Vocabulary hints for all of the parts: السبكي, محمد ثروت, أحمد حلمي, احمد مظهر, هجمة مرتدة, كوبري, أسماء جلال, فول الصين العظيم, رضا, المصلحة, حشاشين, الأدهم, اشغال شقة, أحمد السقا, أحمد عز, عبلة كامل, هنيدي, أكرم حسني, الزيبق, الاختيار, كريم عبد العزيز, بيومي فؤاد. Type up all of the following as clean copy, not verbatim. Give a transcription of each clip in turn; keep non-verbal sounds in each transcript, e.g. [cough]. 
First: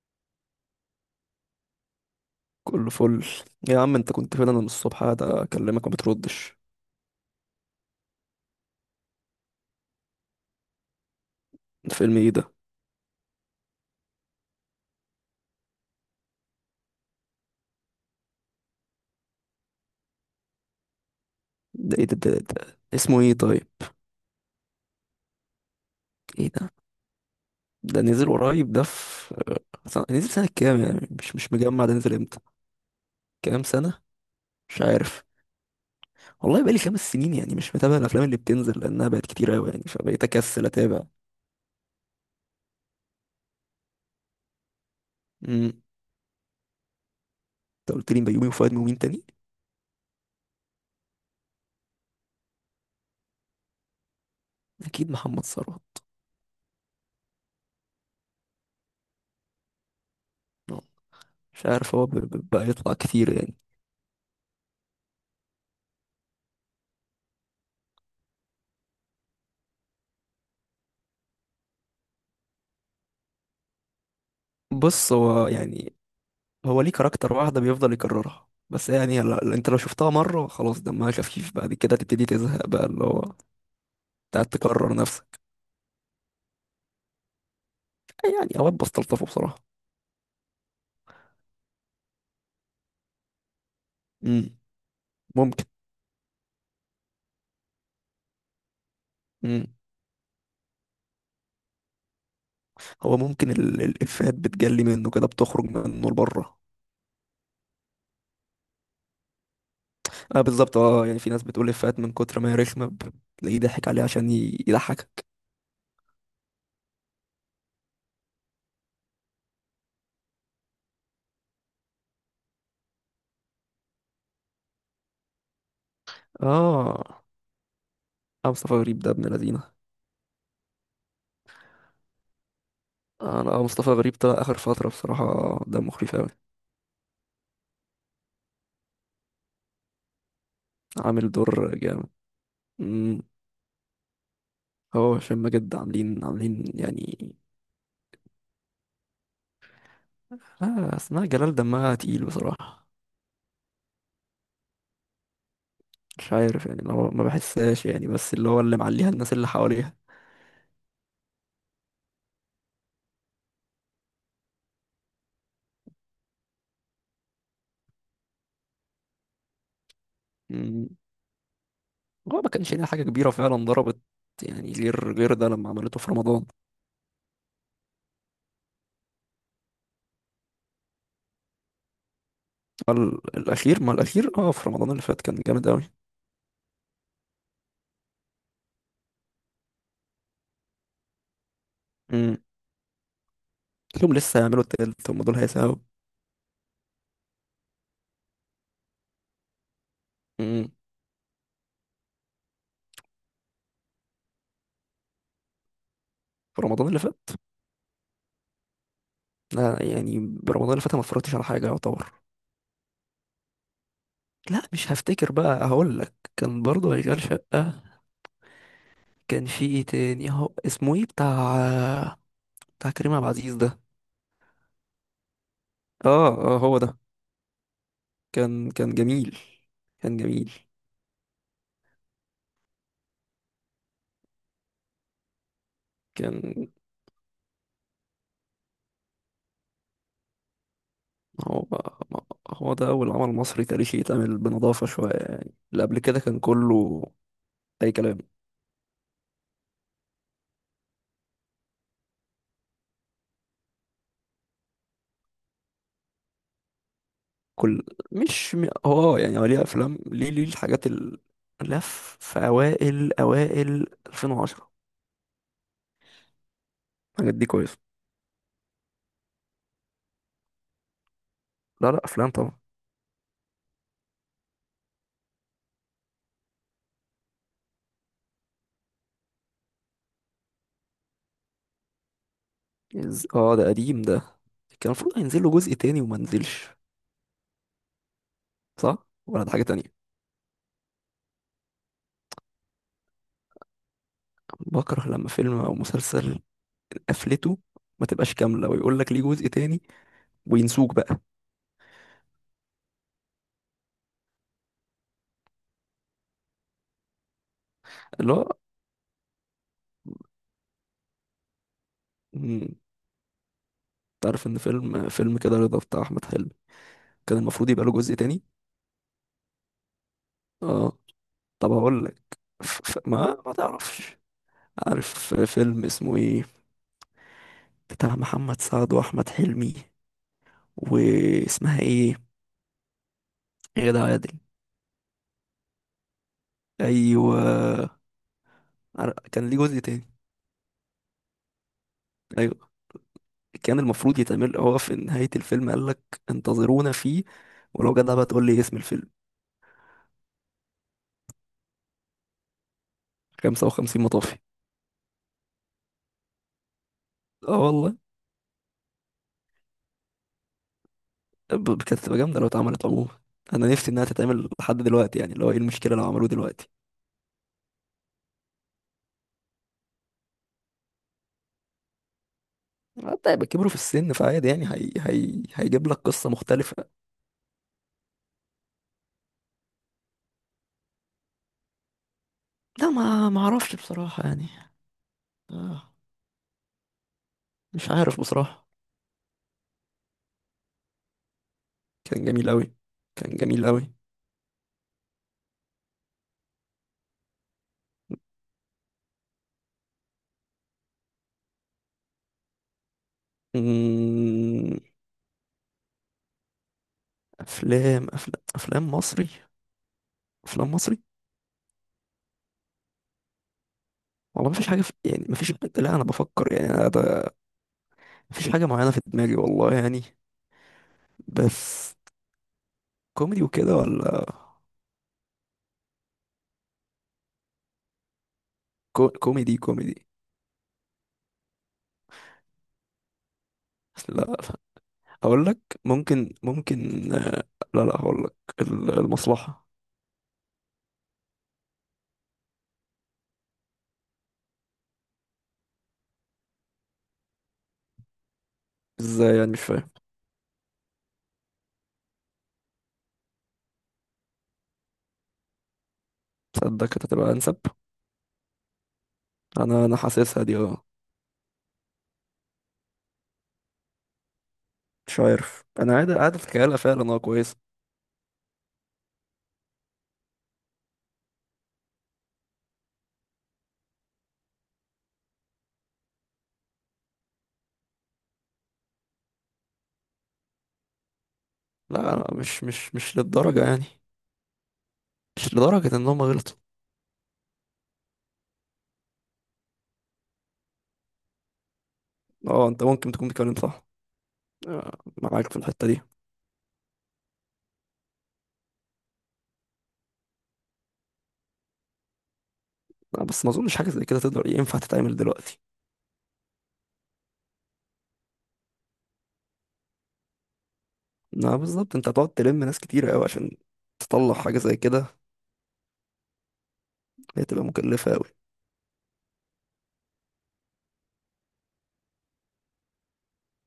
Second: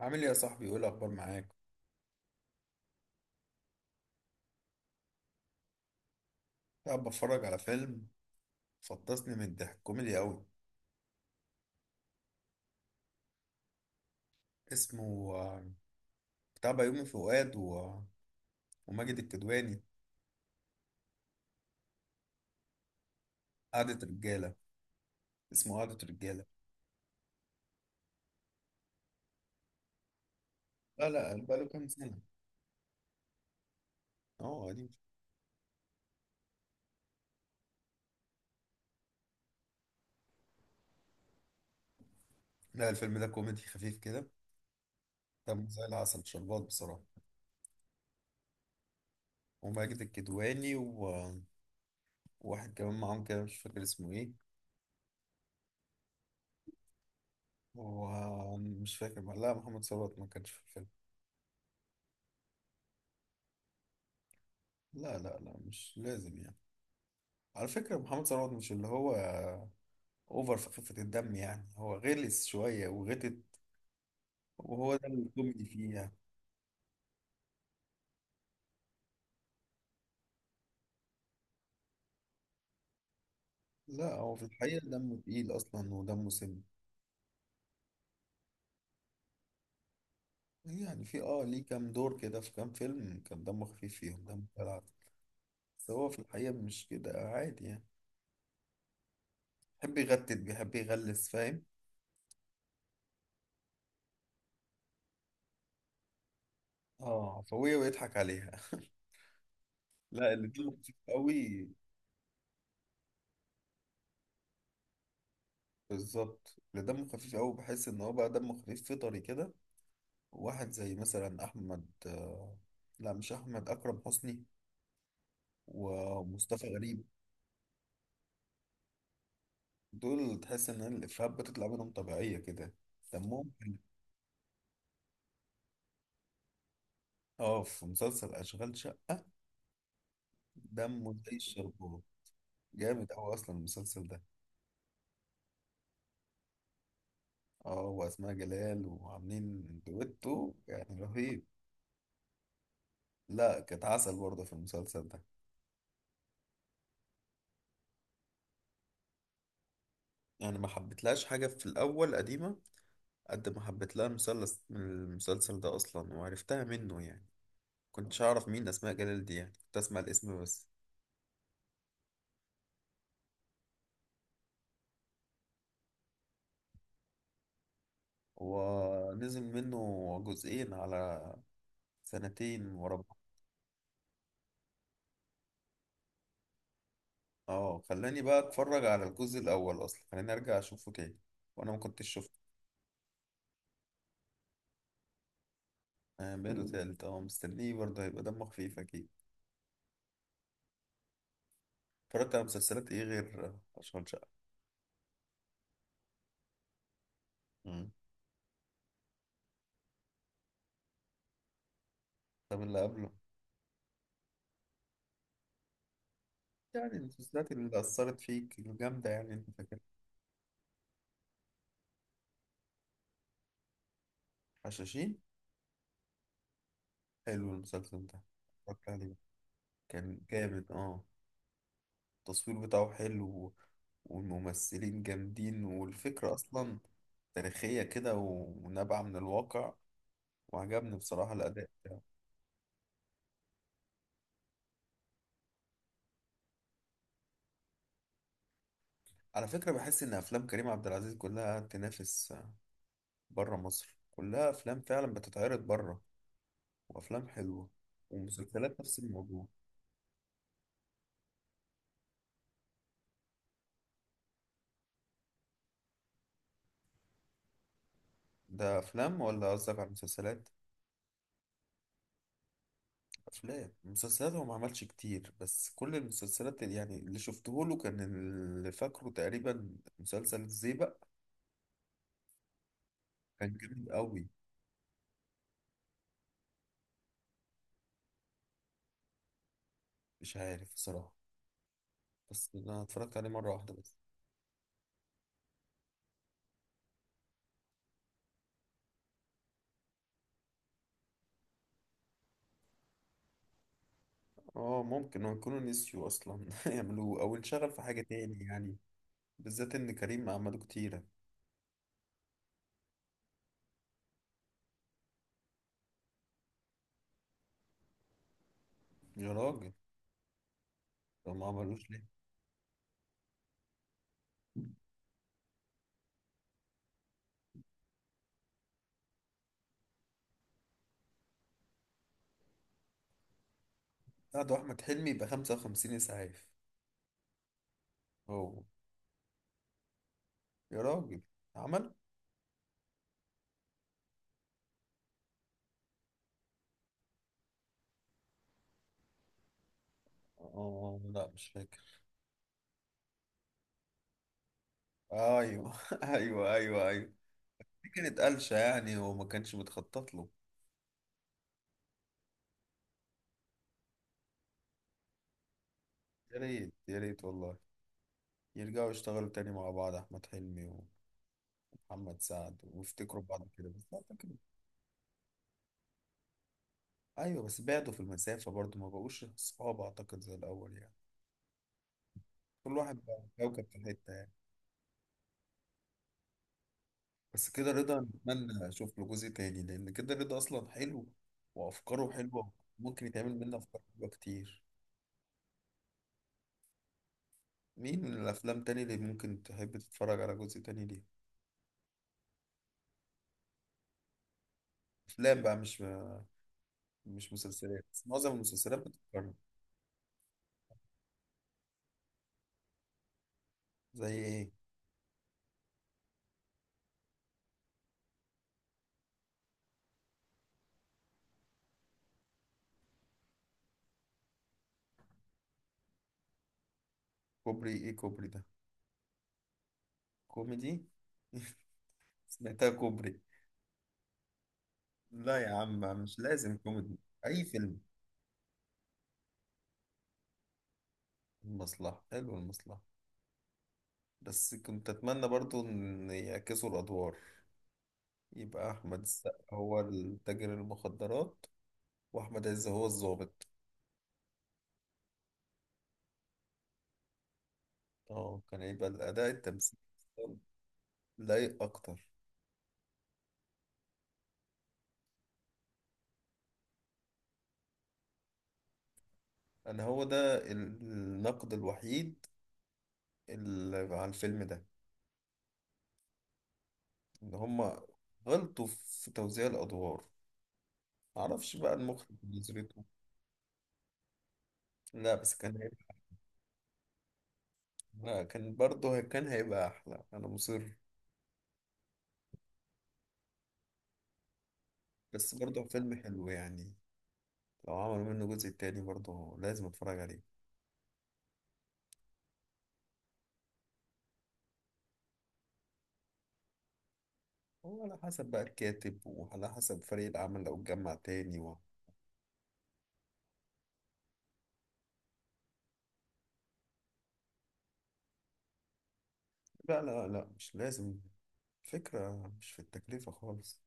عامل ايه يا صاحبي؟ ايه الاخبار معاك؟ كله فل. يا عم انت كنت فين؟ انا من الصبح قاعد اكلمك ما بتردش. قاعد بتفرج على فيلم. فطسني من الضحك، كوميدي قوي. الفيلم ايه ده؟ اسمه بتاع بيومي فؤاد وماجد الكدواني. ده ايه ده اسمه ايه طيب؟ قعدة رجالة، اسمه قعدة رجالة. ايه ده؟ ده نزل قريب، ده في نزل سنة كام لا يعني؟ مش لا، مش بقاله مجمع، كام ده نزل سنة. امتى؟ كام سنة؟ اه مش قديم. عارف. والله بقالي 5 سنين، يعني مش متابع الافلام اللي بتنزل لانها بقت كتير قوي، يعني فبقيت اكسل اتابع. لا الفيلم ده كوميدي خفيف كده، دمه امم زي العسل شربات بصراحة. انت قلت لي بيومي وفؤاد ومين تاني؟ وماجد الكدواني وواحد كمان معاهم كده مش فاكر اسمه ايه. اكيد محمد ثروت. ومش فاكر، لا محمد ثروت ما كانش في اه، الفيلم. مش عارف هو بقى يطلع كتير يعني. لا لا لا، مش لازم يعني. على فكرة محمد ثروت مش اللي هو اوفر في خفة الدم، يعني هو غلس شوية وغتت، وهو ده بص هو الكوميدي فيه يعني، يعني. هو ليه كاركتر واحدة بيفضل يكررها بس يعني، لا، انت لو شفتها مرة خلاص دمها خفيف، بعد كده تبتدي تزهق بقى اللي هو لا هو في تقعد الحقيقة تكرر دمه نفسك. تقيل أصلا ودمه سم. يعني اوقات بستلطفه بصراحة. يعني في اه ليه كام دور كده، في كام فيلم كان دمه خفيف فيهم، دمه امم جدع. ممكن. بس هو في الحقيقة مش كده عادي يعني. امم بيحب يغتت، بيحب يغلس، فاهم؟ هو ممكن الافيهات بتجلي منه كده، بتخرج منه لبره. اه عفوية ويضحك عليها. [laughs] لا اه اللي دمه بالظبط، خفيف اه يعني في ناس قوي، بتقول افيهات من كتر ما هي رخمة تلاقيه ضحك عليها عشان يضحكك. بالظبط اللي دمه خفيف قوي، بحس ان هو بقى دمه خفيف فطري كده. واحد زي مثلا احمد، لا مش احمد، اكرم حسني ومصطفى غريب. اه. اه مصطفى غريب ده ابن لذينه. دول تحس ان الافيهات بتطلع منهم طبيعيه كده، اه دمهم لا، حلو. مصطفى غريب طلع اخر فترة بصراحة، ده مخيف اوي. اه في مسلسل اشغال شقه، دمه عامل زي دور الشربور. جامد. جامد امم اوي اصلا المسلسل ده. هو هشام ماجد عاملين عاملين يعني. اه واسماء جلال، وعاملين دويتو لا، يعني اسمها رهيب. جلال دمها تقيل بصراحة. لا كانت عسل برضه في المسلسل ده. مش عارف يعني، اللي هو ما بحسهاش يعني، بس اللي هو اللي معليها الناس اللي حواليها. يعني ما حبيتلهاش حاجه في الاول قديمه، قد ما حبيت لها المسلسل من المسلسل ده اصلا وعرفتها منه يعني. كنتش اعرف مين اسماء جلال دي يعني، كنت اسمع الاسم بس. مم. هو ما كانش ليها حاجة كبيرة فعلا ضربت، يعني غير ده لما عملته في رمضان. ونزل منه جزئين على سنتين ورا بعض. ال- الأخير ما الأخير، في رمضان اللي فات كان جامد أوي. اه خلاني بقى اتفرج على الجزء الاول اصلا، خلاني ارجع اشوفه تاني وانا ما كنتش مم. شفته. لهم لسه هيعملوا التالت، هم دول هيساووا. آه بقاله تالت، اه مستنيه برضه، هيبقى دمه خفيف اكيد. مم. اتفرجت على مسلسلات ايه غير اشغال شقة؟ في رمضان اللي فات. مم. لا يعني برمضان اللي فات أنا ما اتفرجتش على حاجة يعتبر. طب اللي قبله؟ لا، مش هفتكر، بقى هقول لك كان يعني برضه هيكل المسلسلات اللي شقة. اثرت فيك الجامدة، يعني كان انت في فاكر؟ ايه تاني؟ هو اسمه ايه بتاع كريم عبد العزيز ده؟ حشاشين. اه. اه هو ده. حلو المسلسل ده، كان اتفرجت كان عليه، جميل. كان كان جميل. جامد اه. التصوير بتاعه حلو، والممثلين جامدين، والفكرة كان. اصلا تاريخية كده ونابعة من الواقع، وعجبني بصراحة هو الأداء بتاعه. هو ده أول عمل مصري تاريخي يتعمل بنظافة شوية، يعني اللي قبل كده كان كله أي كلام. على فكرة بحس إن أفلام كريم عبد العزيز كلها تنافس بره مصر، كلها أفلام فعلا بتتعرض بره، وأفلام حلوة. كل. مش م- ومسلسلات نفس هو، يعني هو الموضوع. ليه أفلام، ليه الحاجات لف في أوائل 2010، الحاجات دي كويسة. ده أفلام ولا قصدك على المسلسلات؟ لا لا، أفلام طبعا. أفلام مسلسلات هو ما عملش كتير، بس كل المسلسلات اللي يعني اللي شفته له، كان اللي فاكره تقريبا مسلسل الزيبق. كان ده جامد قديم ده. قوي. كان المفروض هينزل له جزء تاني وما نزلش. صح ولا ده حاجة تانية؟ مش عارف بصراحة، بس أنا اتفرجت عليه مرة واحدة بس. بكره لما فيلم أو مسلسل قفلته، ما تبقاش كاملة ويقول لك ليه جزء تاني وينسوك بقى اه ممكن هو يكونوا نسيوا أصلا [laughs] يعملوه، أو انشغل في حاجة اللي تاني هو. يعني، بالذات ان كريم عملوه كتيرة. مم، تعرف إن فيلم كده رضا بتاع أحمد حلمي كان المفروض يبقى له جزء تاني. يا راجل، اه، طب ما طب عملوش ليه؟ هقول لك. ف... ما تعرفش، عارف فيلم اسمه ايه، بتاع محمد سعد وأحمد حلمي، واسمها ايه، غادة عادل؟ لا ده احمد حلمي، يبقى 55 اسعاف. أيوه. هو كان ليه جزء تاني. يا راجل عمل. ايوه كان المفروض يتعمل، هو في نهاية الفيلم قال لك انتظرونا فيه، ولو جدع بقى تقول لي اسم الفيلم. اه لا مش فاكر. 55 مطافي. ايوه [laughs] ايوه ايوه ايوه. اه دي والله. كانت قلشة يعني، وما كانش متخطط له. كانت تبقى جامدة لو اتعملت عموما. انا نفسي انها تتعمل لحد دلوقتي، يعني اللي هو ايه المشكلة لو عملوه يا دلوقتي؟ ريت يا ريت والله، يرجعوا يشتغلوا تاني مع بعض، احمد حلمي ومحمد سعد، ويفتكروا حتى يبقى بعض كده كبروا في بس السن اعتقد. فعادي يعني، هيجيب لك قصة مختلفة. ايوه بس بعدوا في المسافة برضو، ما بقوش صحاب اعتقد زي الاول يعني، كل لا، واحد بقى ما كوكب اعرفش في حتة بصراحة يعني. يعني. آه، بس كده مش رضا، عارف بصراحة. نتمنى اشوف له جزء تاني، لان كده رضا اصلا حلو وافكاره كان جميل حلوه، قوي. ممكن يتعمل كان منه جميل افكار قوي. حلوه كتير. مين من الافلام تاني اللي ممكن تحب تتفرج على جزء تاني ليه؟ أمم، افلام بقى، مش مسلسلات افلام بس معظم المسلسلات افلام مصري. بتتكرر. افلام مصري. زي ايه؟ والله مفيش حاجة يعني مفيش حاجة، لا أنا بفكر يعني، أنا مفيش حاجة معينة في دماغي والله يعني. بس كوميدي وكده ولا؟ كوبري ايه كوبري ده؟ كوميدي كوميدي. كوميدي. [laughs] سمعتها كوبري. لا لا. لا أقول يا لك. عم مش ممكن لازم كوميدي، ممكن. اي آه، فيلم. لا لا، هقول لك. المصلحة. المصلحه، حلو المصلحه. بس كنت اتمنى برضو ان يعكسوا الادوار، يبقى أحمد إزاي السقا يعني؟ مش هو فاهم. التاجر المخدرات، وأحمد عز هو الضابط. تصدق كانت هتبقى أنسب. اه كان هيبقى الأداء التمثيلي أنا أصلاً حاسسها دي، أه. لايق أكتر. مش عارف، أنا قاعد أتخيلها فعلا، أه كويسة. أنا هو ده النقد الوحيد اللي على الفيلم ده، إن هما غلطوا في توزيع الأدوار، معرفش بقى لا المخرج لا، مش نظرته. مش مش للدرجة يعني. لا بس مش كان هيبقى، لدرجة إن هم غلطوا. لا كان برضه كان هيبقى أحلى، أنا مصر. أه أنت ممكن تكون بتتكلم صح. آه، بس معاك في برضه الحتة فيلم دي. حلو يعني، لو عملوا منه جزء تاني برضه لازم أتفرج عليه. آه، بس ما اظنش حاجه زي كده تقدر ينفع تتعمل دلوقتي. هو على حسب بقى الكاتب، وعلى حسب فريق العمل لو اتجمع تاني آه، بالظبط. انت هتقعد تلم ناس كتيره قوي عشان تطلع حاجه زي كده، هي تبقى مكلفه قوي. لا لا لا مش لازم، فكرة مش في التكلفة خالص،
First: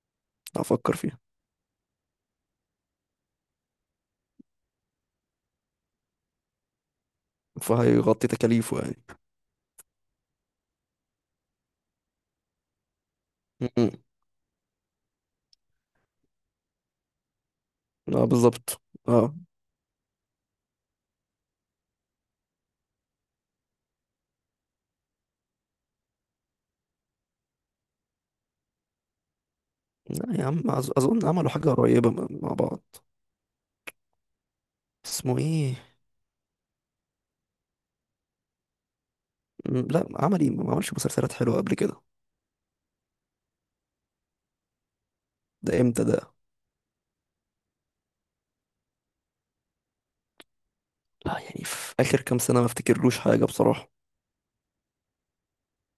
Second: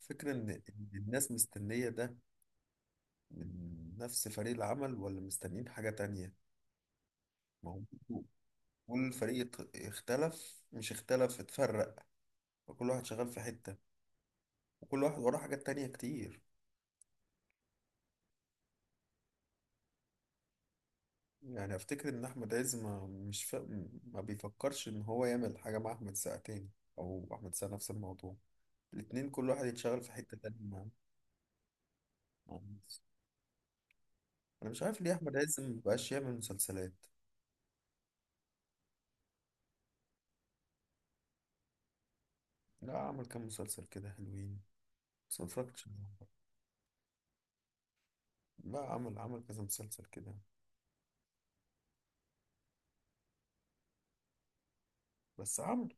فكرة إن افكر فيها. الناس مستنية ده من نفس فريق العمل، ولا مستنيين حاجة تانية. ما هو برضو فهيغطي تكاليفه يعني. كل فريق اختلف، مش اختلف، اتفرق، وكل واحد شغال في حتة، م-م. وكل واحد وراه حاجات تانية كتير. اه بالظبط. اه. يعني أفتكر إن أحمد عز ما مش ما بيفكرش إن هو يعمل حاجة مع أحمد سقا تاني، أو أحمد سقا نفس الموضوع. الاتنين كل واحد يتشغل في حتة لا يا تانية عم، مع اظن عملوا حاجه قريبه مع مع بعض. الناس. أنا مش عارف ليه أحمد اسمه عز ايه؟ مبقاش يعمل مسلسلات. لا عمل ايه؟ ما عملش مسلسلات حلوه قبل كده؟ لا عمل كام مسلسل كده حلوين، بس ده متفرجتش امتى عليهم. ده؟ لا عمل عمل كذا مسلسل كده. لا يعني في اخر كام سنه ما افتكرلوش حاجه بصراحه. بس عمل،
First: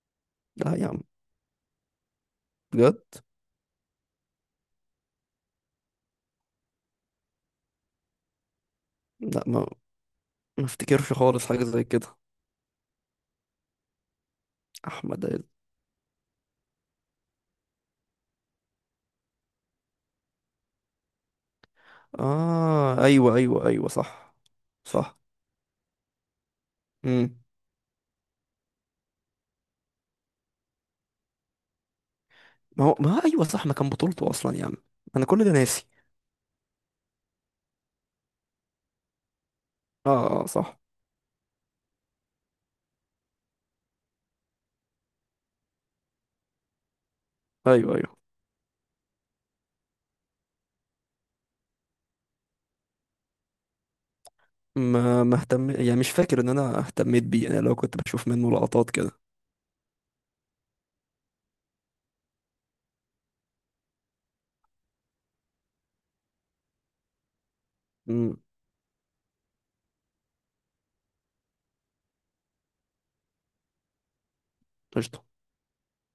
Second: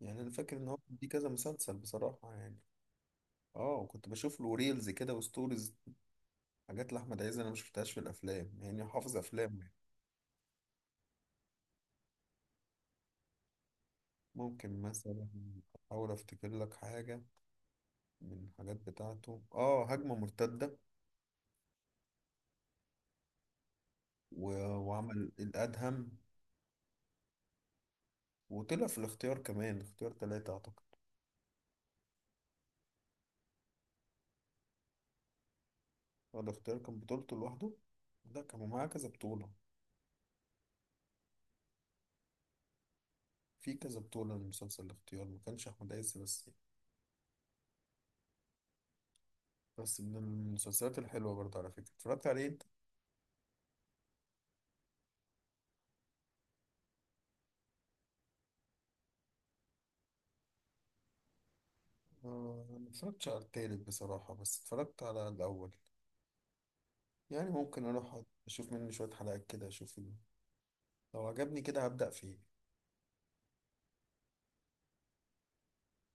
يعني أنا فاكر إن لا هو يا عم، دي كذا مسلسل بصراحة يعني. بجد. اه وكنت بشوف له ريلز كده وستوريز، حاجات لأحمد عز أنا مشفتهاش في الأفلام، يعني حافظ لا، أفلامه ما يعني. ما افتكرش خالص حاجه زي كده. ممكن احمد. مثلا أحاول أفتكر لك حاجة من الحاجات بتاعته. اه هجمة مرتدة اه ايوه ايوه ايوه صح. و... صح. وعمل الأدهم، امم وطلع في الاختيار كمان، اختيار تلاتة أعتقد. ما هو ايوه صح، ما كان بطولته اصلا يا عم. انا كل ده ناسي. هو الاختيار كان بطولته لوحده؟ لا كان معاه كذا بطولة، اه اه آه، صح. في كذا بطولة لمسلسل الاختيار، ما كانش أحمد عز بس يعني. ايوه ايوه. بس من المسلسلات الحلوة برضه، على فكرة اتفرجت عليه أنت؟ ما اهتم يعني، مش فاكر ان انا اهتميت بيه، انا لو كنت بشوف منه لقطات كده. آه، ما اتفرجتش على التالت بصراحة، بس اتفرجت على الأول. يعني ممكن أروح امم أشوف منه شوية حلقات كده، أشوف لو عجبني كده هبدأ فيه. قشطة.